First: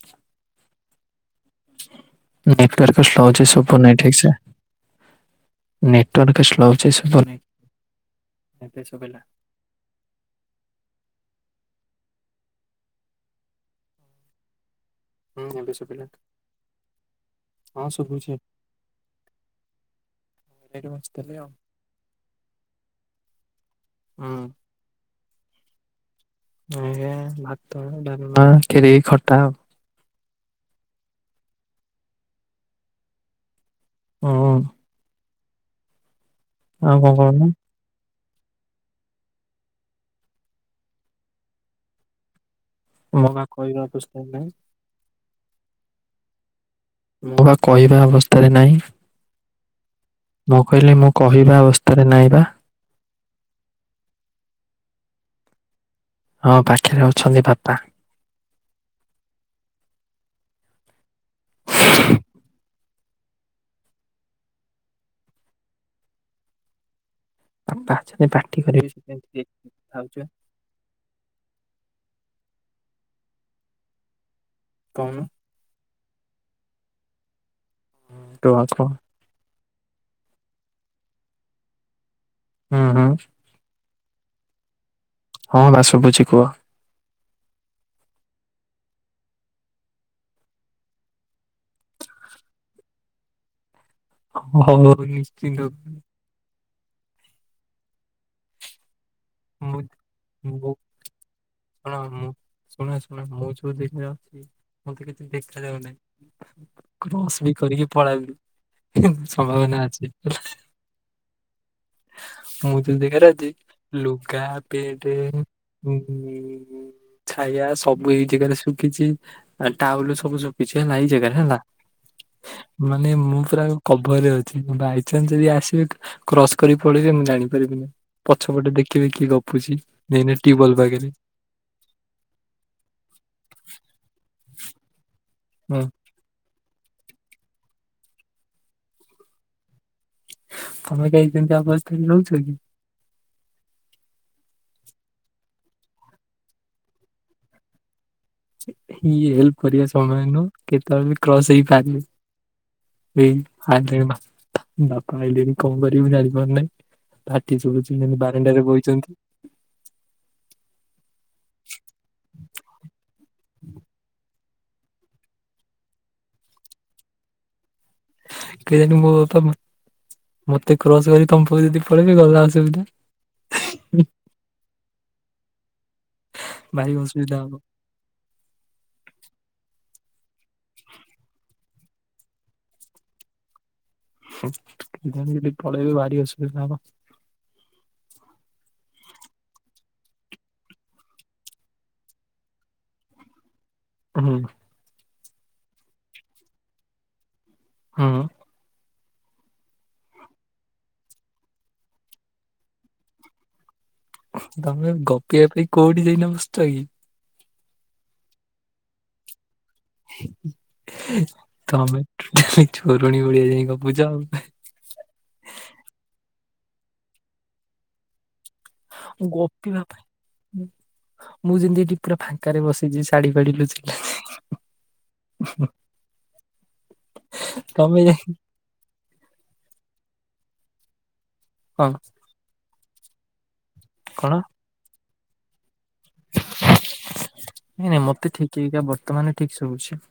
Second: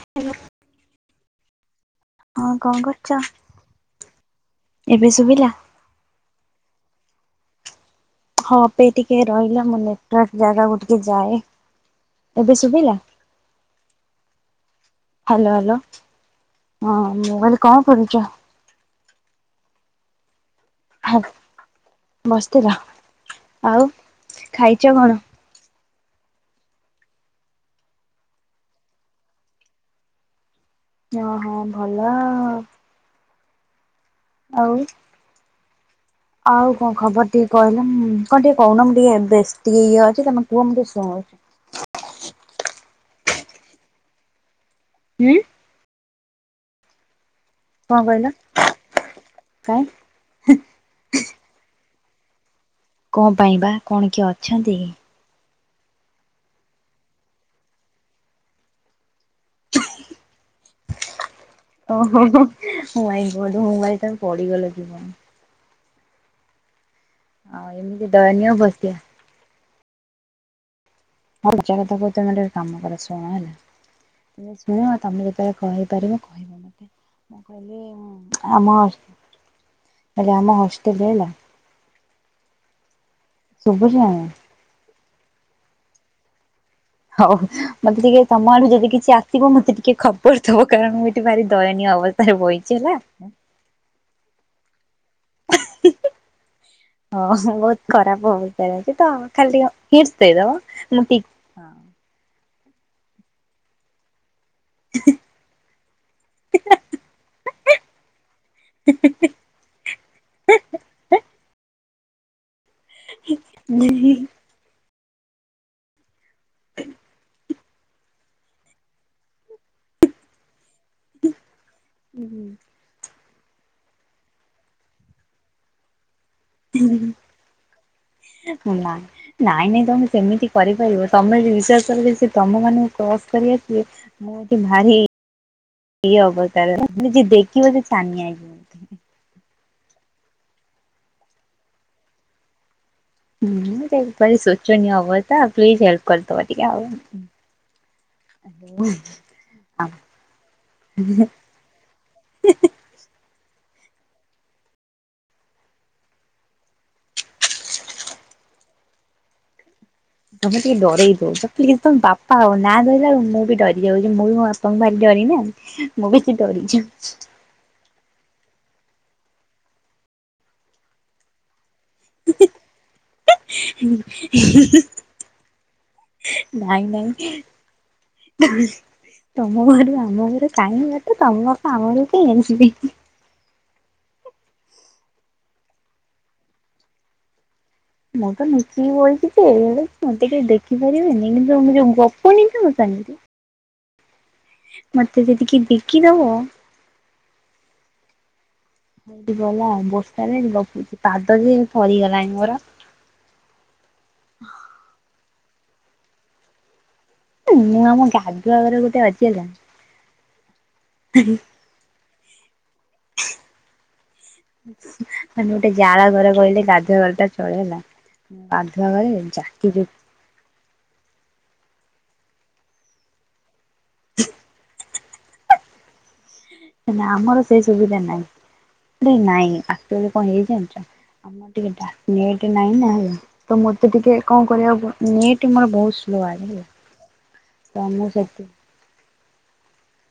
Hello. Network କରୁଛ? Slow ଅଛି ଶୁବୁନି ନାଇ ଠିକ ସେ। ଏବେ ଶୁଭିଲା ନେଟୱାର୍କ ସ୍ଲୋ ଅଛି ଶୁବ ନାଇଁ। ହଁ ହାପି ଭାଇ ଟିକେ ରହିଲା ମୁ ନେଟୱରକ୍ ଜାଗାକୁ ଟିକେ ଯାଏ। ଏବେ ଶୁବିଲା? [inaudible] ହାଲୋ ହାଲୋ ଶୁଭିଲା ହଁ ମୁଁ କହିଲି କଣ ହଁ କରୁଚ? ଶୁଭୁଛି ଏଇଠି ବସିଥିଲି ଆଉ [unintelligible] ବସିଥିଲ। ଆଉ ଖାଇଚ କଣ? ଆଜ୍ଞା ଭାତ, ଡାଲମା, ଖିରି, ଖଟା ଆଉ। ଓହୋ ଭଲ। ହୁଁ ଆଉ ଆଉ କଣ ଖବର ଟିକେ କହି କଣ ଟିକେ କୋଉନ ମୁଁ ଟିକେ ବେଶ ଟିକ ଇଏ ଅଛି। ତମେ କୁଅ ମୁଁ ଟିକେ ଶୁଣୁଚି। ମୁଁ ପା କହିବାକୁ ଶୁବୁନାଇ। ଉଁ। ମୁଁ ବା କଣ କହିବା କହିଲ ଅବସ୍ଥାରେ ନାହିଁ। କାଇଁ ମୁଁ କହିଲି ମୁଁ କହିବା ଅବସ୍ଥାରେ ନାହିଁ ବା। କଣ ପାଇଁ ବା କଣ କିଏ ଅଛନ୍ତି କି? ହଁ ପାଖରେ ଅଛନ୍ତି ବାପା। ଓହୋ ହୋ ହୋ ହି। ଓ ମାଇଁ ଗଡ ମୋ ମୋବାଇଲ ଟା ପଡିଗଲ କି କଣ। ଆଉ ବାପା ଏମିତି ଅଛନ୍ତି ଦୟନୀୟ ପାଟି କରିବେ ଅବସ୍ଥା ସେଥିପାଇଁ ଧିରେ [inaudible] ଖାଉଚି ପା। [unintelligible] ମଜା କଥା କୋହୁଚି ତମେ ଗୋଟେ କାମ କର ଶୁଣ ହେଲା ତମେ ଶୁଣ କହୁନୁ ତମେ ଯେତେବେଳେ କହିପାରିବ କହିବ ମତେ [unintelligible] ତୁ ଆଉ କହ [unintelligible] ଆମ ହଷ୍ଟେଲ ହେଲା। ହୁଁ ହୁଁ। ଶୁଭୁଚି ନା ନାଇଁ? ହଁ ବା ଶୁବୁଚି କୁହ। ହୋଉ ମତେ ଟିକେ ତମ ଆଡୁ ଯଦି କିଛି ଆସିବ ମତେ ଟିକେ ଖବର ଦେବ କାରଣ ମୁଁ ଏଠି ଭାରି ଦୟନୀୟ ଅବ ସ୍ଥାରେ ବ‌ଇଚି ହେଲା। ହୋଉ ହୋଉ ନିଶ୍ଚିନ୍ତ କ [inaudible] ଓହୋ ବୋହୁତ ଖରାପ ଅବସ୍ଥାରେ ଅଛି ତ ଖାଲି ଟିକେ ମୁଁ ହିଣ୍ଟସ୍ ଦେଇଦବ। ମୁଁ ଠିକ୍ ହଁ ହଁ ହଁ ଶୁଣା ଶୁଣା ହୋଉଚି [unintelligible] ମତେ କିଛି ଦେଖା ଯାଉନାଇଁ। କ୍ରସ୍ ବି କରିକି ପଳାବି [unintelligible] ସମ୍ଭାବନା ଅଛି। ମୁଁ ଯୋଉ ଯାଗାରେ ଅଛି ଲୁଗା ପେଣ୍ଟ ଉଁ ଛାୟା ସବୁ ମୁଁ ଏଇ ଜାଗାରେ ଶୁଖିଚି ଆ ଟାଉଏଲ ସବୁ ଶୁଖିଚି ହେଲା ଏଇ ଜାଗାରେ ହେଲା। ମାନେ ମୁଁ ପୁରା କଭରରେ ଅଛି ବାଇଚାନ୍ସ ଯଦି ଆସିବେ ତ କ୍ରସ୍ କରି ପଳେଇବେ ମୁଁ ଜାଣି ପାରିବିନି ପଛପଟେ ନା। ଦେଖିବେ କିଏ ନାଇଁ ଗପୁଚି ନାଇଁ ଏଇନେ ଟିବଲ ପାଖରେ। ଚଳିବେ ସିଏ ତମମାନଙ୍କୁ କ୍ରସ କରିକି ଆସିବେ ମୁଁ ଏଠି ଭାରି ହୁଁ। ଇଏ ଅବତାରେ ଯିଏ ଦେଖିବ ସିଏ ଛାନିଆ ହେଇଯିବ। ତମେ କାଇଁ ସେମିତି ଅବସ୍ଥାରେ ରହୁଛ କି? ହୁଁ ତ ଭାରି ସୋଚନିୟ ଅବସ୍ତା ପ୍ଲିଜ ହେଲପ୍ କରିଦବ ଟିକେ ଆଉ। [inaudible] ଇଏ ହେଲପ୍ କରିବା ସମୟ ନୁହଁ କେତେବେଳେ ବି କ୍ରସ ହେଇପାରିବେ। ଏଇ ଆଇଲେଣି ବା ବାପା ଆଇଲେଣି କଣ କରିବି ଜାଣିପାରୁନାଇଁ। ପାଟି ଶୁବୁଚି ମାନେ ବାରଣ୍ଡାରେ ବଇଚନ୍ତି। ତମେ ଟିକେ ଡରେଇ ଦୋଉଚ ପ୍ଲିଜ ତମେ ବାପା ଆଉ ନାଁ ଧଇଲା ବେଳକୁ ମୁଁ ବି ଡରିଯାଉଚି ମୁଁ ବି ମୋ ବା ତ ମୁଁ ଭାରି ଡରେଇ ନା ମୁଁ ବେଶି ଡରିଯାଉଚି। କେଜାଣି ମୋ ବାପା ମ ମତେ କ୍ରସ କରି ତମ ପାଖକୁ ଯଦି ପଳେଇିବି ଗଲା ଅସୁବିଧା। [inaudible] ନାଇଁ ଭାରି ନାଇଁ ଅସୁବିଧା ହବ। ତମ ଘରୁ ଆମ ଘର ଚାଇଁବାଟେ ତମକୁ ଆମ [unintelligible] ବି ହୁଁ ସୁବିଧା ଦେଖି ଯଦି ପଳେଇବି ଭାରି ଅସୁବିଧା ହବ। ମୁଁ ତ ନୁଚିକି ବଇଚି ଯେ ହେଲେ ସେମତି କେହି ଦେଖିପାରିବେନି କିନ୍ତୁ ମୁଁ ଯୋଉ ଗପୁନି ତମ ସାଙ୍ଗରେ ହୁଁ। ମତେ ଯଦି କେହି ଦେଖିଦବ। ହୁଁ। ହେଠୁ କହିଲା ବର୍ଷାରେ ଏଠି ଗପୁଛି ପାଦ ଯେ ଫଳିଗଲାଣି ମୋର। ତମେ ଗପିବା ପାଇଁ କୋଉଠି ଯାଇକିନା ବସଚ କି? ଉଁ ମୁଁ ଆମ ଗାଧୁଆ ଘର ଭିତରେ ଅଛି ହେଲା। ତମେ ଟୋଟାଲି ଚୋରୁଣୀ ଭଳିଆ ଯାଇଁ ଗପୁଚ ଆଉ। ମାନେ ଗୋଟେ ଜାଳ ଘର କହିଲେ ଗାଧୁଆଘରଟା ଚଳେ ହେଲା ଗା ଗୋପିବା ପାଇଁ ମୁଁ ଯେମତି ଏଠି ପୁରା ଫାଙ୍କରେ ବସିଚି ଶାଢୀ ପାଢି ଲୁଚିକି [inaudible] ଉହୁ। ହେ ନା ଆମର ସେଇ ସୁବିଧା ନାଇଁ ବେ ନାଇଁ ଆକଚୋଲି କଣ ହେଇଚି ଜାଣିଚ ଆମ ଟିକେ ଡା କଣ ନେଟେ ନାହିଁ ନା ତ ମତେ ଟିକେ କଣ କରିବାକୁ ପ ନେଟ ମୋର ବୋହୁତ ସ୍ଲୋ ଆ ନାଇଁ ନାଇଁ ମତେ ଠିକି ଏକା ବର୍ତ୍ତମାନ ଠିକ ଶଭୁଛି।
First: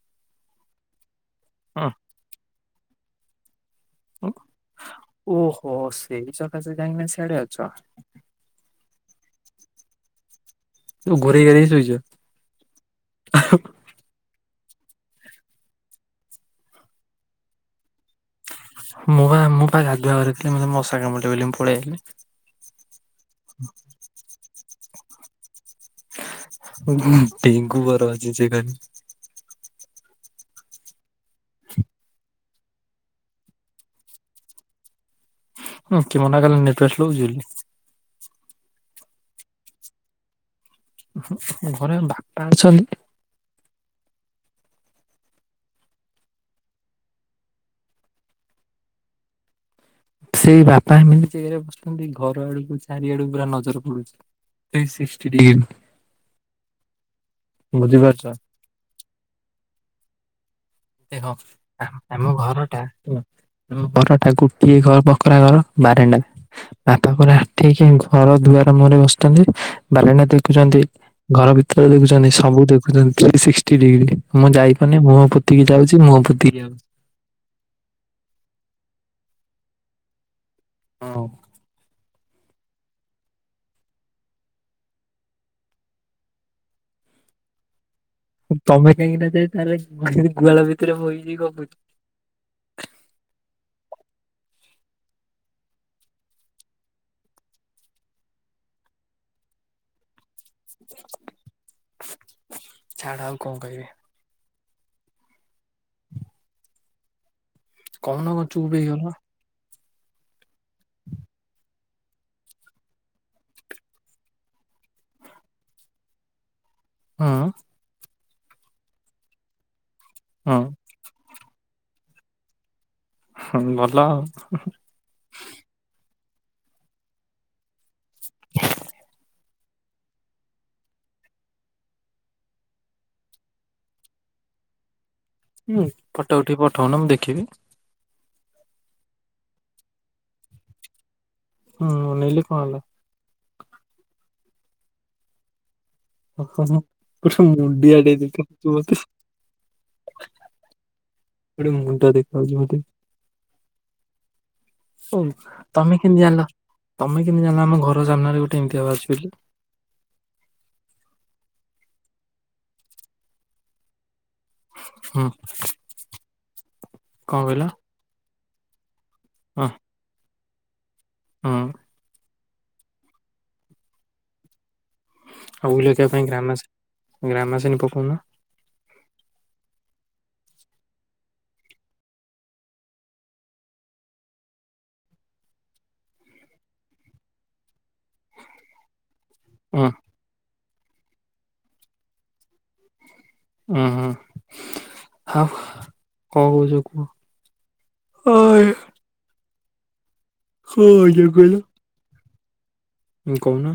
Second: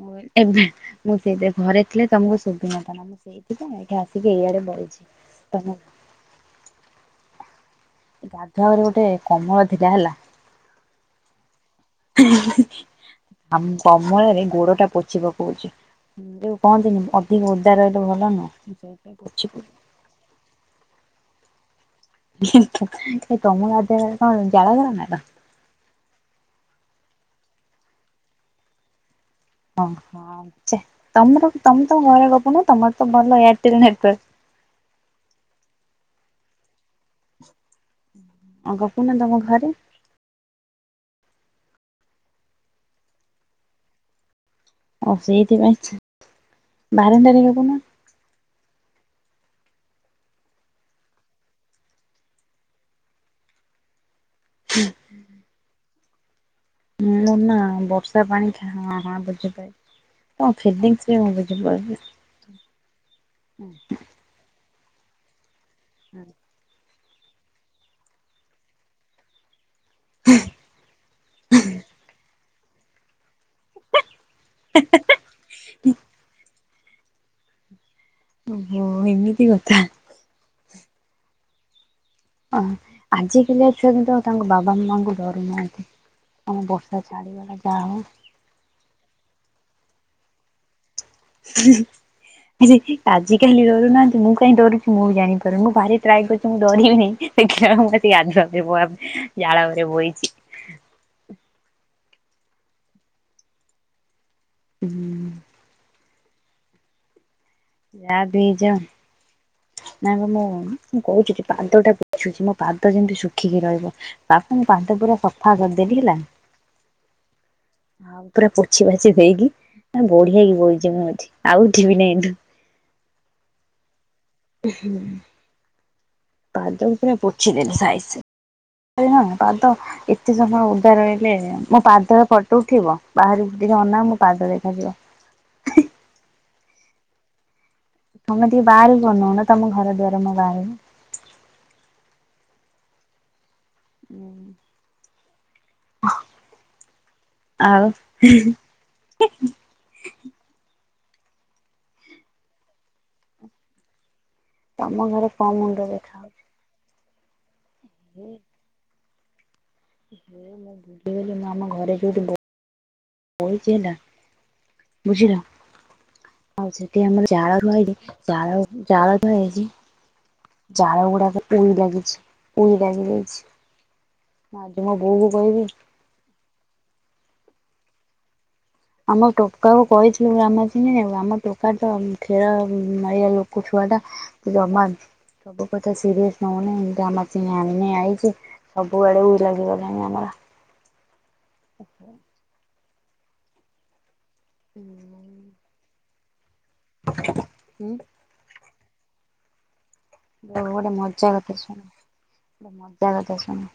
ମୁଁ ଏବେ ମୁଁ ସେଇଥି ଘରେ ହଁ ଥିଲେ ତମକୁ ଶୁଭିନ ନଥାନ୍ତା ମୁଁ ସେଇଥି ପାଇଁ ଏଇଠି ଆସ୍ ହଁ। ସିକି ଏଇଆଡେ ବଇଛି ଓହୋ ତମ ସେଇ ସକାଶେ କାହିଁକିନା ସିଆଡେ ଅଛ। ଏ ଗାଧୁଆଘରେ ଗୋଟେ କମଳ ଥିଲା ହେଲା ଘୋରୋଇ ଘାରେଇ ଶୋଇଚ। ଆମ କମଳରେ ଗୋଡଟା ପୋଛିପକୋଉଚି ଯୋଉ କହନ୍ତିନି ଅଧିକ ଓଦା ରହିଲେ ଭଲ ନୁହଁ। ସେଇଥିପାଇଁ ମୁଁ ପା ପୋଛି ମୁଁ ପୋଛି ପା ଗାଧୁଆଘରେ ଥିଲି ମତେ ମଶା କାମୁଡିବ ବୋଲି ମୁଁ ପଳିଆଇଲି। କିନ୍ତୁ ଯେ ତମ ଗାଧୁଆଘରେ କଣ ଚାଳଘର ନା କଣ? ହୁଁ ଡେଙ୍ଗୁ ବର ଅଛି ସେଘରେ। ହଁ ହଁ ଚେ ତମର ତମେ ତମ ଘରେ ଗପୁନ ତମର ତ ଭଲ ଏୟାରଟେଲ ନେଟୱାର୍କ। ହୁଁ କିଏ ମନାକଲା ନେଟୱାର୍କ ସ୍ଲୋ ହୋଉଚି ବୋଲି। ଆ ଗପୁନ ତମ ଘରେ। ଉହୁଁ ଘରେ ବାପା ଅଛନ୍ତି। ଆଉ ସେଇଥିପାଇଁ ଚ ବାରଣ୍ଡାରେ ଗପୁନ। ସେଇ ବାପା ଏମିତି ଯେଗାରେ ବସୁଚନ୍ତି ଘର ଆଡକୁ ଚାରିଆଡକୁ ପୁରା ନଜର ପଡୁଚି। Three sixty degree. ମୁଁଁ ନା ବୁଝିପାରୁଛ ବର୍ଷା ପାଣି ହଁ ହଁ ବୁଝିପାର ତ ଫିଲିଙ୍ଗ ଦେଖ ଆମ ଘରଟା ଆମ ଘରଟା ଗୋଟିଏ ଘର ବକରା ଘର ବାରଣ୍ଡା ବାପା କ ଠିକ ଘର ଦୁଆର ମୁହରେ ବସିଛନ୍ତି ବାରନା ଦେଖୁଛନ୍ତି ଘର ଭିତରେ ଦେଖୁଛନ୍ତି ସବୁ ଦେଖୁଛନ୍ତି ଥ୍ରୀ ସିକ୍ସଟି ଡିଗ୍ରୀ। ମୁଁ ଯାଇପାରୁନି ମୁଁହ ପୋତିକି ଯାଉଛି ମୁଁହ ପୋତିକି ଯାଉଛି। ଓହୋ ଏମିତି କଥା। ହଁ। ଅ ଆଜିକାଲିଆ ଛୁଆ କିନ୍ତୁ ଆଉ ତାଙ୍କ ବାବା ମାଙ୍କୁ ଡରୁନାହାନ୍ତି। ଆଲୋ ବର୍ଷା ଛାଡିଲାନା କଣ? ତମେ କାହିଁକିନା ଯାଇ ତାହଲେ ଗୁହାଳ ଭିତରେ ବୋଇ [inaudible] ଆଜି କାଲି ଡରୁନାହାନ୍ତି ମୁଁ କାହିଁ ଡରୁଛି ମୁଁବି ଜାଣିପାରୁନି ମୁଁ ଭାରି ଟ୍ରାଏ କରୁଛି ମୁଁ ଡରିବିିନି। [unintelligible] ଛାଡ ଆଉ କଣ କହିବି? ହୁଁ। ଚା କହୁନ କଣ ଚୁପ୍ ପିଇଚ। ହେଇଗଲ ହୁଁ ନାଇଁ ବା ମୁଁ ମୁଁ କହୁଛି ଯେ ପାଦଟା ପଛୁଛି ମୋ ପାଦ ଯେମିତି ଶୁଖିକି ରହିବ ବାପୁଁ ପାଦପୁରା ସଫା କରିଦେଲିି ହେଲା। ହଁ। ଆଉ ପୁରା ପୋଛି ପାଛି ଦେଇକି ବଢିଆକିି ହୁଁ ବଇଛି ମୁଁ ଏଠି ଆଉ ଯିବିନାହିଁ କିନ୍ତୁ। ହଁ ଭଲ ଆଉ। [unintelligible] ପାଦକୁ ପୁରା ପୋଛିଦେଲି ସାଇଜି ପାଦ ଏତେ ସମୟ ଓଦା ରହିଲେ ମୋ ପାଦର ଫଟ ଉଠିବ ବାହାରକୁ ଟିକେ ଅନାଅ ମୋ ପାଦ ଦେଖାଯିବ। ହୁଁ ଫଟ ଉଠେକି ବଠଉନ ମୁଁ ଦେଖିବି। ତମେ ଟିକେ ବାହାରକୁ ଅନଉନ ତମ ଘର ଦୁଆର ମଁ ବାହାରିବି। ହୁଁ ନେଲି କଣ ହେଲା? ଓ ପୁରା ଆଉ ମୁଣ୍ଡିଆଦେଇଥିଲ ମତେ ଗୋଟେ ମୁଣ୍ଡ ଦେଖାଉଛି ବୋଧେ। ତମ ହଉ ଘରେ କଣ ମୁଣ୍ଡ ତମେ ଦେଖା କେମିତି ହଉଛି। ଜାଣିଲ ତମେ କେମିତି ଜାଣିଲ ଆମ ଘର ମୁଁ ସାମ୍ନାରେ ଗୋଟେ ଏମିତି ବାହାରୁଛି ବୋଲି। [unintelligible] ବଇଛି ହେଲା ହୁଁ ବୁଝିଲ ଆଉ ସେଠି ଆମର କଣ କହିଲ ଜାଳରୁ ଆଇଲେ ଚାଳ ଚାଳରୁ ହେଇଛି ହଁ ଚାଳ ଗୁଡାକ ହଁ ଉଇ ଲାଗିଛି। ମୁଁ ରାଗି ଯାଇଛି ଆଜି ମୋ ବୋଉକୁ କହିବି ଇଆ ପାଇଁ ଗ୍ରାମା ଗ୍ରାମାସିନି ପକଉନ। ଆମ ଟୋକାକୁ କହିଥିଲୁ ଗ୍ରାମାସିନ ଆଣିଆକୁ ଆମ ଟୋକାତ ଖେଳ ମାରିବା ଲୋକ ଛୁଆଟା ଜମା ସବୁ କଥା ସିରିଅସ୍ ନଉନି ଗାମାସିନ ଆଣିନି ଆଇଚି। ସବୁଆଡେ ଉଇ ଉଁ ଲାଗିଗଲେଣି ଆମର। ଉହୁଁ। [unintelligible] ହାଁ କଣ କହୁଛ କୁହ ଅଇଁ। ଆଉ ଗୋଟେ କହୁଛ ମଜା କହିଲ? କଥା ଶୁଣ ଗୋଟେ ମ ଜା କଥା କହୁନ ଶୁଣ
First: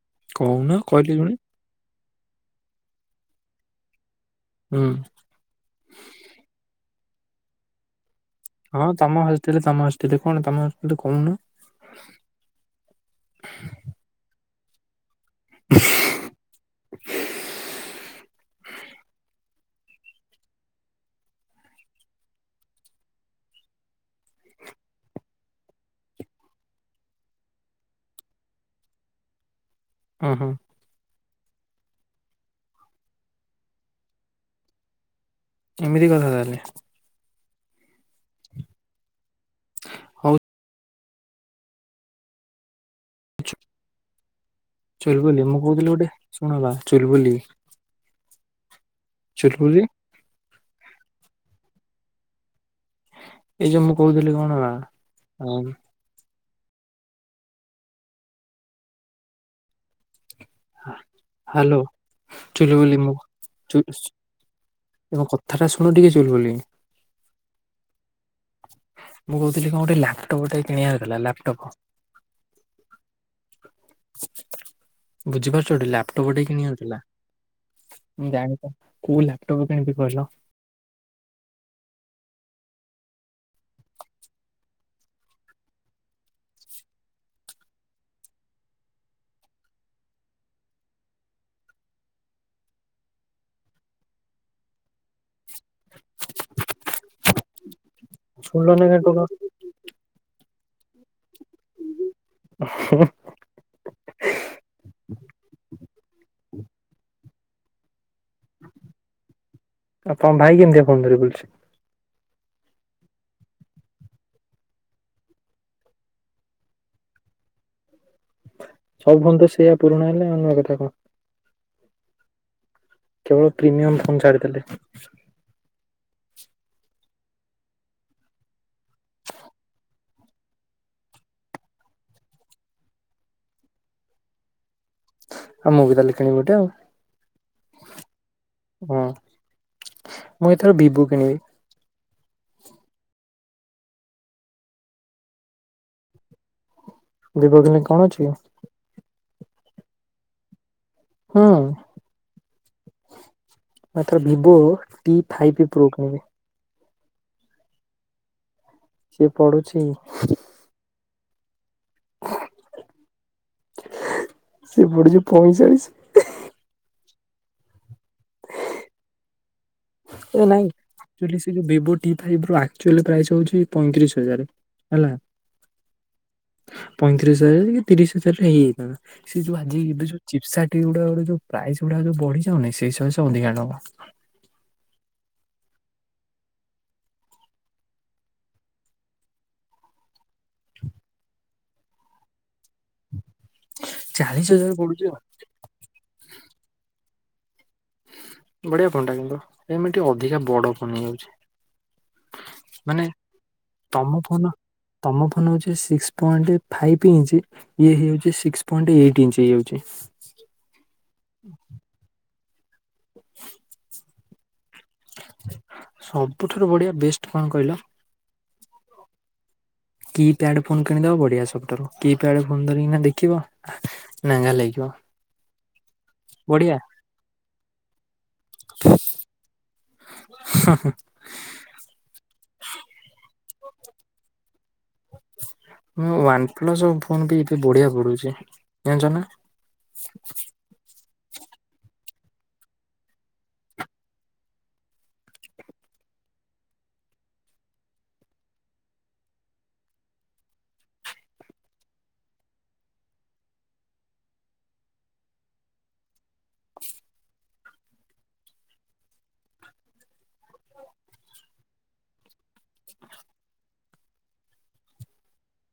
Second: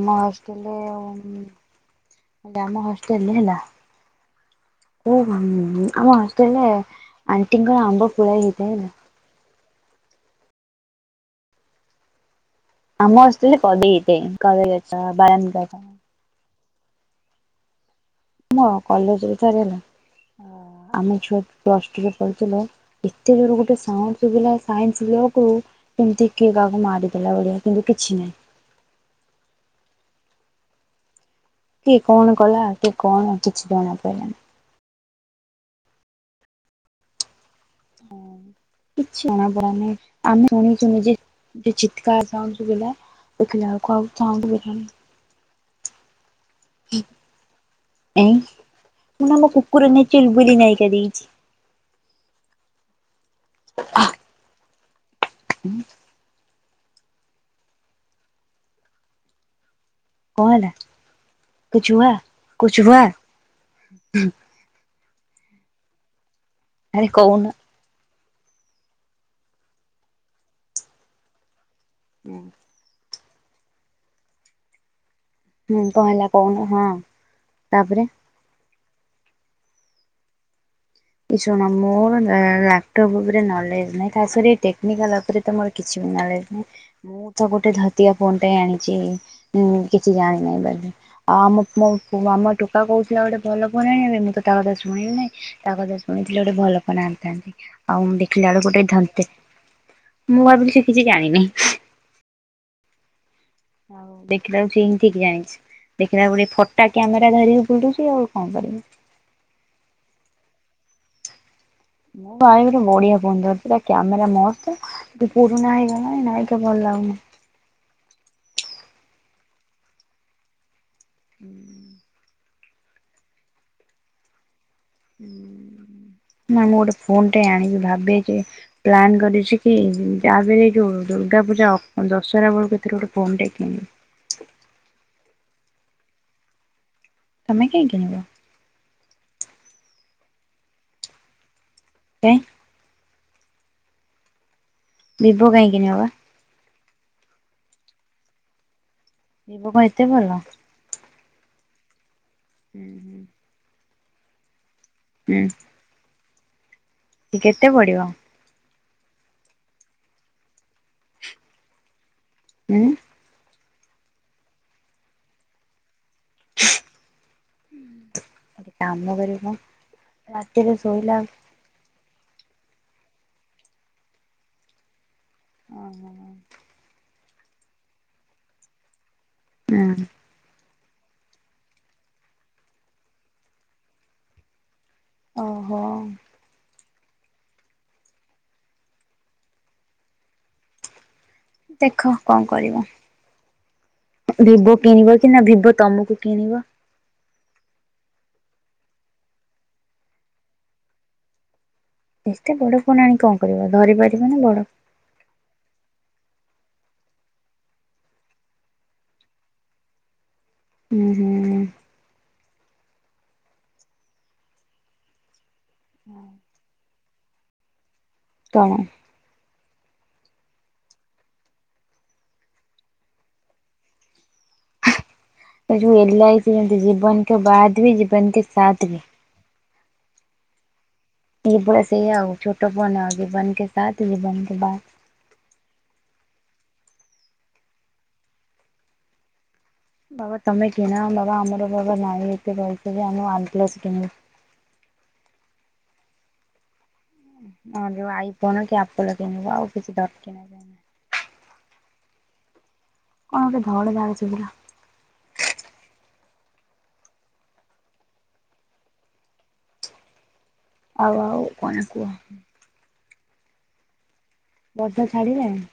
ଆମ କହୁନ କହିଲେ ଶୁଣେ ହଷ୍ଟେଲରେ ଆମ ହଷ୍ଟେଲ ରେ ହେଲା ହୁଁ। ହ ଆମ ହଷ୍ଟେଲ ରେ ଆଣ୍ଟିଙ୍କ ଆମ୍ବ ଫୁଲ ହଁ ତମ ହଷ୍ଟେଲ ତମ ହଷ୍ଟେଲ କଣ ତମ ଆସୁଥିଲେ କହୁନ। ଆମ ହଷ୍ଟେଲରେ ପଡିତେ କଲେଜ ବାରଣ୍ଡାରେ। [inaudible] ମୋ କଲେଜରେ ତାର ହେଲା ଆମ ଛୁଆ ପ୍ଲସ ଟୁ ରେ ପଢୁଥିଲେ। ଏତେ ଜୋର ଗୋଟେ ସାଉଣ୍ଟୁ ହେଲା ସାଇନ୍ସ ଇଏକୁୁ। କେମିତି କିଏ କାହାକୁ ମାରିଦେଲା ଭଳିଆ କିନ୍ତୁ କିଛି ନାହିଁ। ହୁଁ ହୁଁ। କିଏ କଣ କଲା କିଏ କଣ କିଛି ଜଣା ପଡଲାନି। ଏମିତି କଥା ତାହେଲେ। ହଁ କିଛି ଜଣା ପଇଲାନି ହଉ ଆମେଶୁଣିଛୁ ନିଯେ। ଏ ଚିତ୍କାର ସାଉଣ୍ଡ ଶୁଭିଲା ଦେଖିଲାବେଳକୁ ଆଉ ସାଉଣ୍ଡ ହେଲାନି। ଚୁଲବୁଲି ମୁଁ କହୁଥିଲି ଗୋଟେ ଶୁଣବା ଚୁଲବୁଲି। ଏଇଁ ମୁୁଁ ନା ମୋ ଚୁଲବୁଲି କୁକୁର ନାଁ ଚୁଲବୁଲି ନାୟିକା ଦେଇଛି। ଏଇ ଯୋଉ ମୁଁ କହୁଥିଲି କଣ ନା ଆଉ କଣ ହେଲା ହ୍ୟାଲୋ କୁଛୁ ହୁଆ କୁଛୁ ଚୁଲବୁଲି ହୁଆ ମୁଁ। ଚୁଲ୍ ଏ ମୋ କଥାଟା ଶୁଣ ଟିକେ ଚୁଲବୁଲି। ଆରେ କହୁନ? ମୁଁ କହୁଥିଲି କଣ ଗୋଟେ ଲାପଟପ୍ ଟେ କିଣିବାର ଥିଲା ଲାପଟପ୍। ହୁଁ। ବୁଝିପାରୁଛ ଟି କଣ ଲାପଟପ୍ ହେଲା ଟେ କହୁନ କିଣବାର ହଁ ଥିଲା। ତାପରେ ମୁଁ ଜାଣିପା କୋଉ ଲାପଟପ୍ କିଣିିବି କିହିଲ? ଏ ଶୁଣ ମୋର ଲା ଲାପଟପ୍ ଉପରେ ନଲେଜ ନାହିଁ। ଖାସ କରି ଏ ଟେକ୍ନିକାଲ ଉପରେ ତ ମୋର କିଛି ବି ନଲେଜ ନାହିଁ। ମୁଁ ତ ଗୋଟେ ଧତିଆ ଫୋନ ଟେ ଆଣିଛି ଉଁ କିଛି ଜାଣିିନାହିଁ ବୋଲି। ଆଉ ଆମ ମୋ ଆମ ଟୋକା କହୁଥିଲା ଗୋଟେ ଭଲ ଫୋନ୍ ଆଣିବା ପାଇଁ ମୁଁ ତ ତା କଥା ଶୁଣିଲି ନାହିଁ। ତା କଥା ଶୁଣିଥିଲେ ଗୋଟେ ଭଲ ଫୋନ୍ ଆଣିଥାନ୍ତି। ଆଉ ଦେଖିଲା ବେଳକୁ ଗୋଟେ ଶୁଣିଲନି କାଇଁ ଟୋକା ଧନ୍ତେ ମୁଁ ଭାବିଲି ସେ କିଛି ଜାଣିନେଇ। [unintelligible] ହଉ ଦେଖିଲାଉ ସେ ହିଁ ଠିକ ଜାଣିଛି। ଦେଖିଲା ବେଳକୁ ଫଟା କ୍ୟାମେରା ଧରିକି ବୁଲୁଛି ଆଉ କଣ କରିବ? ଆପଣ ଭାଇ କେମିତିଆ ଫୋନ୍ ଧରିକି ବୁଲୁଛି? ମୋ ଭାଇ ଗୋଟେ ବଢିଆ ଫୋନ୍ ଧରିଛି ତାର କ୍ୟାମେରା ମସ୍ତ। ସିଏ ପୁରୁଣା ହେଇଗଲାଣି ନାଁ ଏଟା ଭଲ ଲାଗୁନି। ସବୁ ଫୋନ୍ ତ ସେଇଆ ପୁରୁଣା ହେଲେ ଆଉ ନୂଆ କଥା କଣ? ହୁଁ। କେବଳ ପ୍ରିମିୟମ ଫୋନ୍ ଛାଡ଼ିଥିଲି। ହୁଁ ନା ମୁଁ ଗୋଟେ ଫୋନ୍ ଟେ ଆଣିବି ଭାବେ ଯେ ପ୍ଲାନ୍ କରିଛି କି ଯା ବି ହେଲେ ଏ ଯଉଁ ଦୁର୍ଗା ପୂଜା ଅଫ ଦଶହରା ବେଳକୁ ଏଥିର ଗୋଟେ ଫୋନ ଟେ କିଣିବି। ଆଉ ମୁଁ ବି ତାହେଲେ କିଣିବି ଗୋଟେ ଆଉ। ତମେ କାଇଁକି କିଣିବ? ହଁ ମୁଁ ଏଥର ଭିବୁ କିଣିବି। କାଇଁ? ଭିବୋ କାଇଁ କିଣିବ ବା? ଭିବୋ କିଣିଲେ କଣ ଅଛି କି? ଭିବୋ କଣ ଏତେ ଭଲ? ହୁଁ। ହୁଁ ହୁଁ। ମାତ୍ର ଭିବୋ ଟି ଫାଇ୍ପ୍ ପ୍ରୋ କିଣିବି। ସେ କେତେ ପଡ଼ିବ? ସିଏ ପଡୁଛି ହିଁ। ଉଁ। ସିଏ ପଡୁଚି ପଇଁଚାଳିଶ। ଗୋଟେ କାମ କରିବ? ଏ ନାଇଁ ରାତିରେ ଶୋଇଲା ଚୁଲି ଭିବୋ ଟି ଫାଇପ୍ ର ଆକ୍ଚୁଆଲୀ ପ୍ରାଇସ୍ ହଉଛି ପଇଁତିରିଶ ହଜାର ହେଲା। ଓହୋ। ପଇଁତିରିଶ ହଜାର କି ତିରିଶ ହଜାରରେ ହେଇ ଯାଇଥାନ୍ତା। ସେ ଯୋଉ ଆଜି ଏବେ ଯୋଉ ଚିପ୍ସାଟି ଗୁଡା ଯୋଉ ପ୍ରାଇସ୍ ଗୁଡା ଯୋଉ ବଢିଯାଉନି ସେଇ ସକାସେ ସେ ଅଧିକା ନବ ଓହୋ। ଦେଖ କଣ କରିବ ଚାଳିଶ ହଜାର ଭିବୋ ପଡୁଛି ଆଉ କିଣିବ କି ନା ଭିବୋ ତମକୁ କିଣିବ ବଢିଆ ଫୋନ ଟା କିନ୍ତୁ ଏମିତି ଅଧିକା ବଡ ଫୋନ ହେଇଯାଉଛି। ଏତେ ବଡ଼ ମାନେ ଫୋନ ଆଣି କଣ କରିବ ତମ ଧରିପାରିବ ନା ଫୋନ ବଡ଼ ତମ ଫୋନ ହୋଉଛି ସିକ୍ସ ପଏଣ୍ଟ ଫାଇଭ୍ ଇଞ୍ଚ ଇଏ ହେଇ ଯାଉଛି ସିକ୍ସ ପଏଣ୍ଟ ଏଇଟ ଇଞ୍ଚ ହେଇଯାଉଛି। ହୁଁ ହୁଁ। ସବୁଠାରୁ ବଢିଆ ବେଷ୍ଟ କଣ କହିଲ? କଣ? କି ପ୍ୟାଡ ଫୋନ୍ କିଣିଦବ ବଢିଆ ସବୁଠାରୁ କି ପ୍ୟାଡ ଫୋନ ଧରିକି ନା ଦେଖିବ। ନାଙ୍ଘା ଲାଗିବ। ଏଇ ଯୋଉ ଏଲ ଆଇ ସି ବଢିଆ ଯେମତି ଜୀବନ କେ ବାଦ୍ ବି ଜୀବନ କେ ସାଥ ବି। ହ ହ ଇଏ ପୁରା ସେୟା ଆଉ ଛୋଟ ଫୋନ ହ ଜୀବନ କେ ସାଥ ଜୀବନ କେ ବାଦ୍। ମୁ ୱାନ ପ୍ଲସ ଫୋନ ବି ଏବେ ବଢିଆ ପଡୁଛି ଜାଣିଛ ନା? ବାବା ତମେ କିଣ ବାବା ଆମର ବାବା ନାଇଁ ଏତେ ପଇସା ଯେ ଆମେ ୱାନ୍ ପ୍ଲସ୍ କିଣିବୁ। ହଁ ଯୋଉ ଆଇ ଫୋନ କି ଆପଲ କିଣିବ ଆଉ କିଛି ଦରକାରନା କଣ ଗୋଟେ ଧଡ ଧାଡ଼୍ ଶୁଭିଲା। ଆଉ ଆଉ କଣ କୁହ? ବର୍ଷା ଛାଡ଼ିଲାଣି?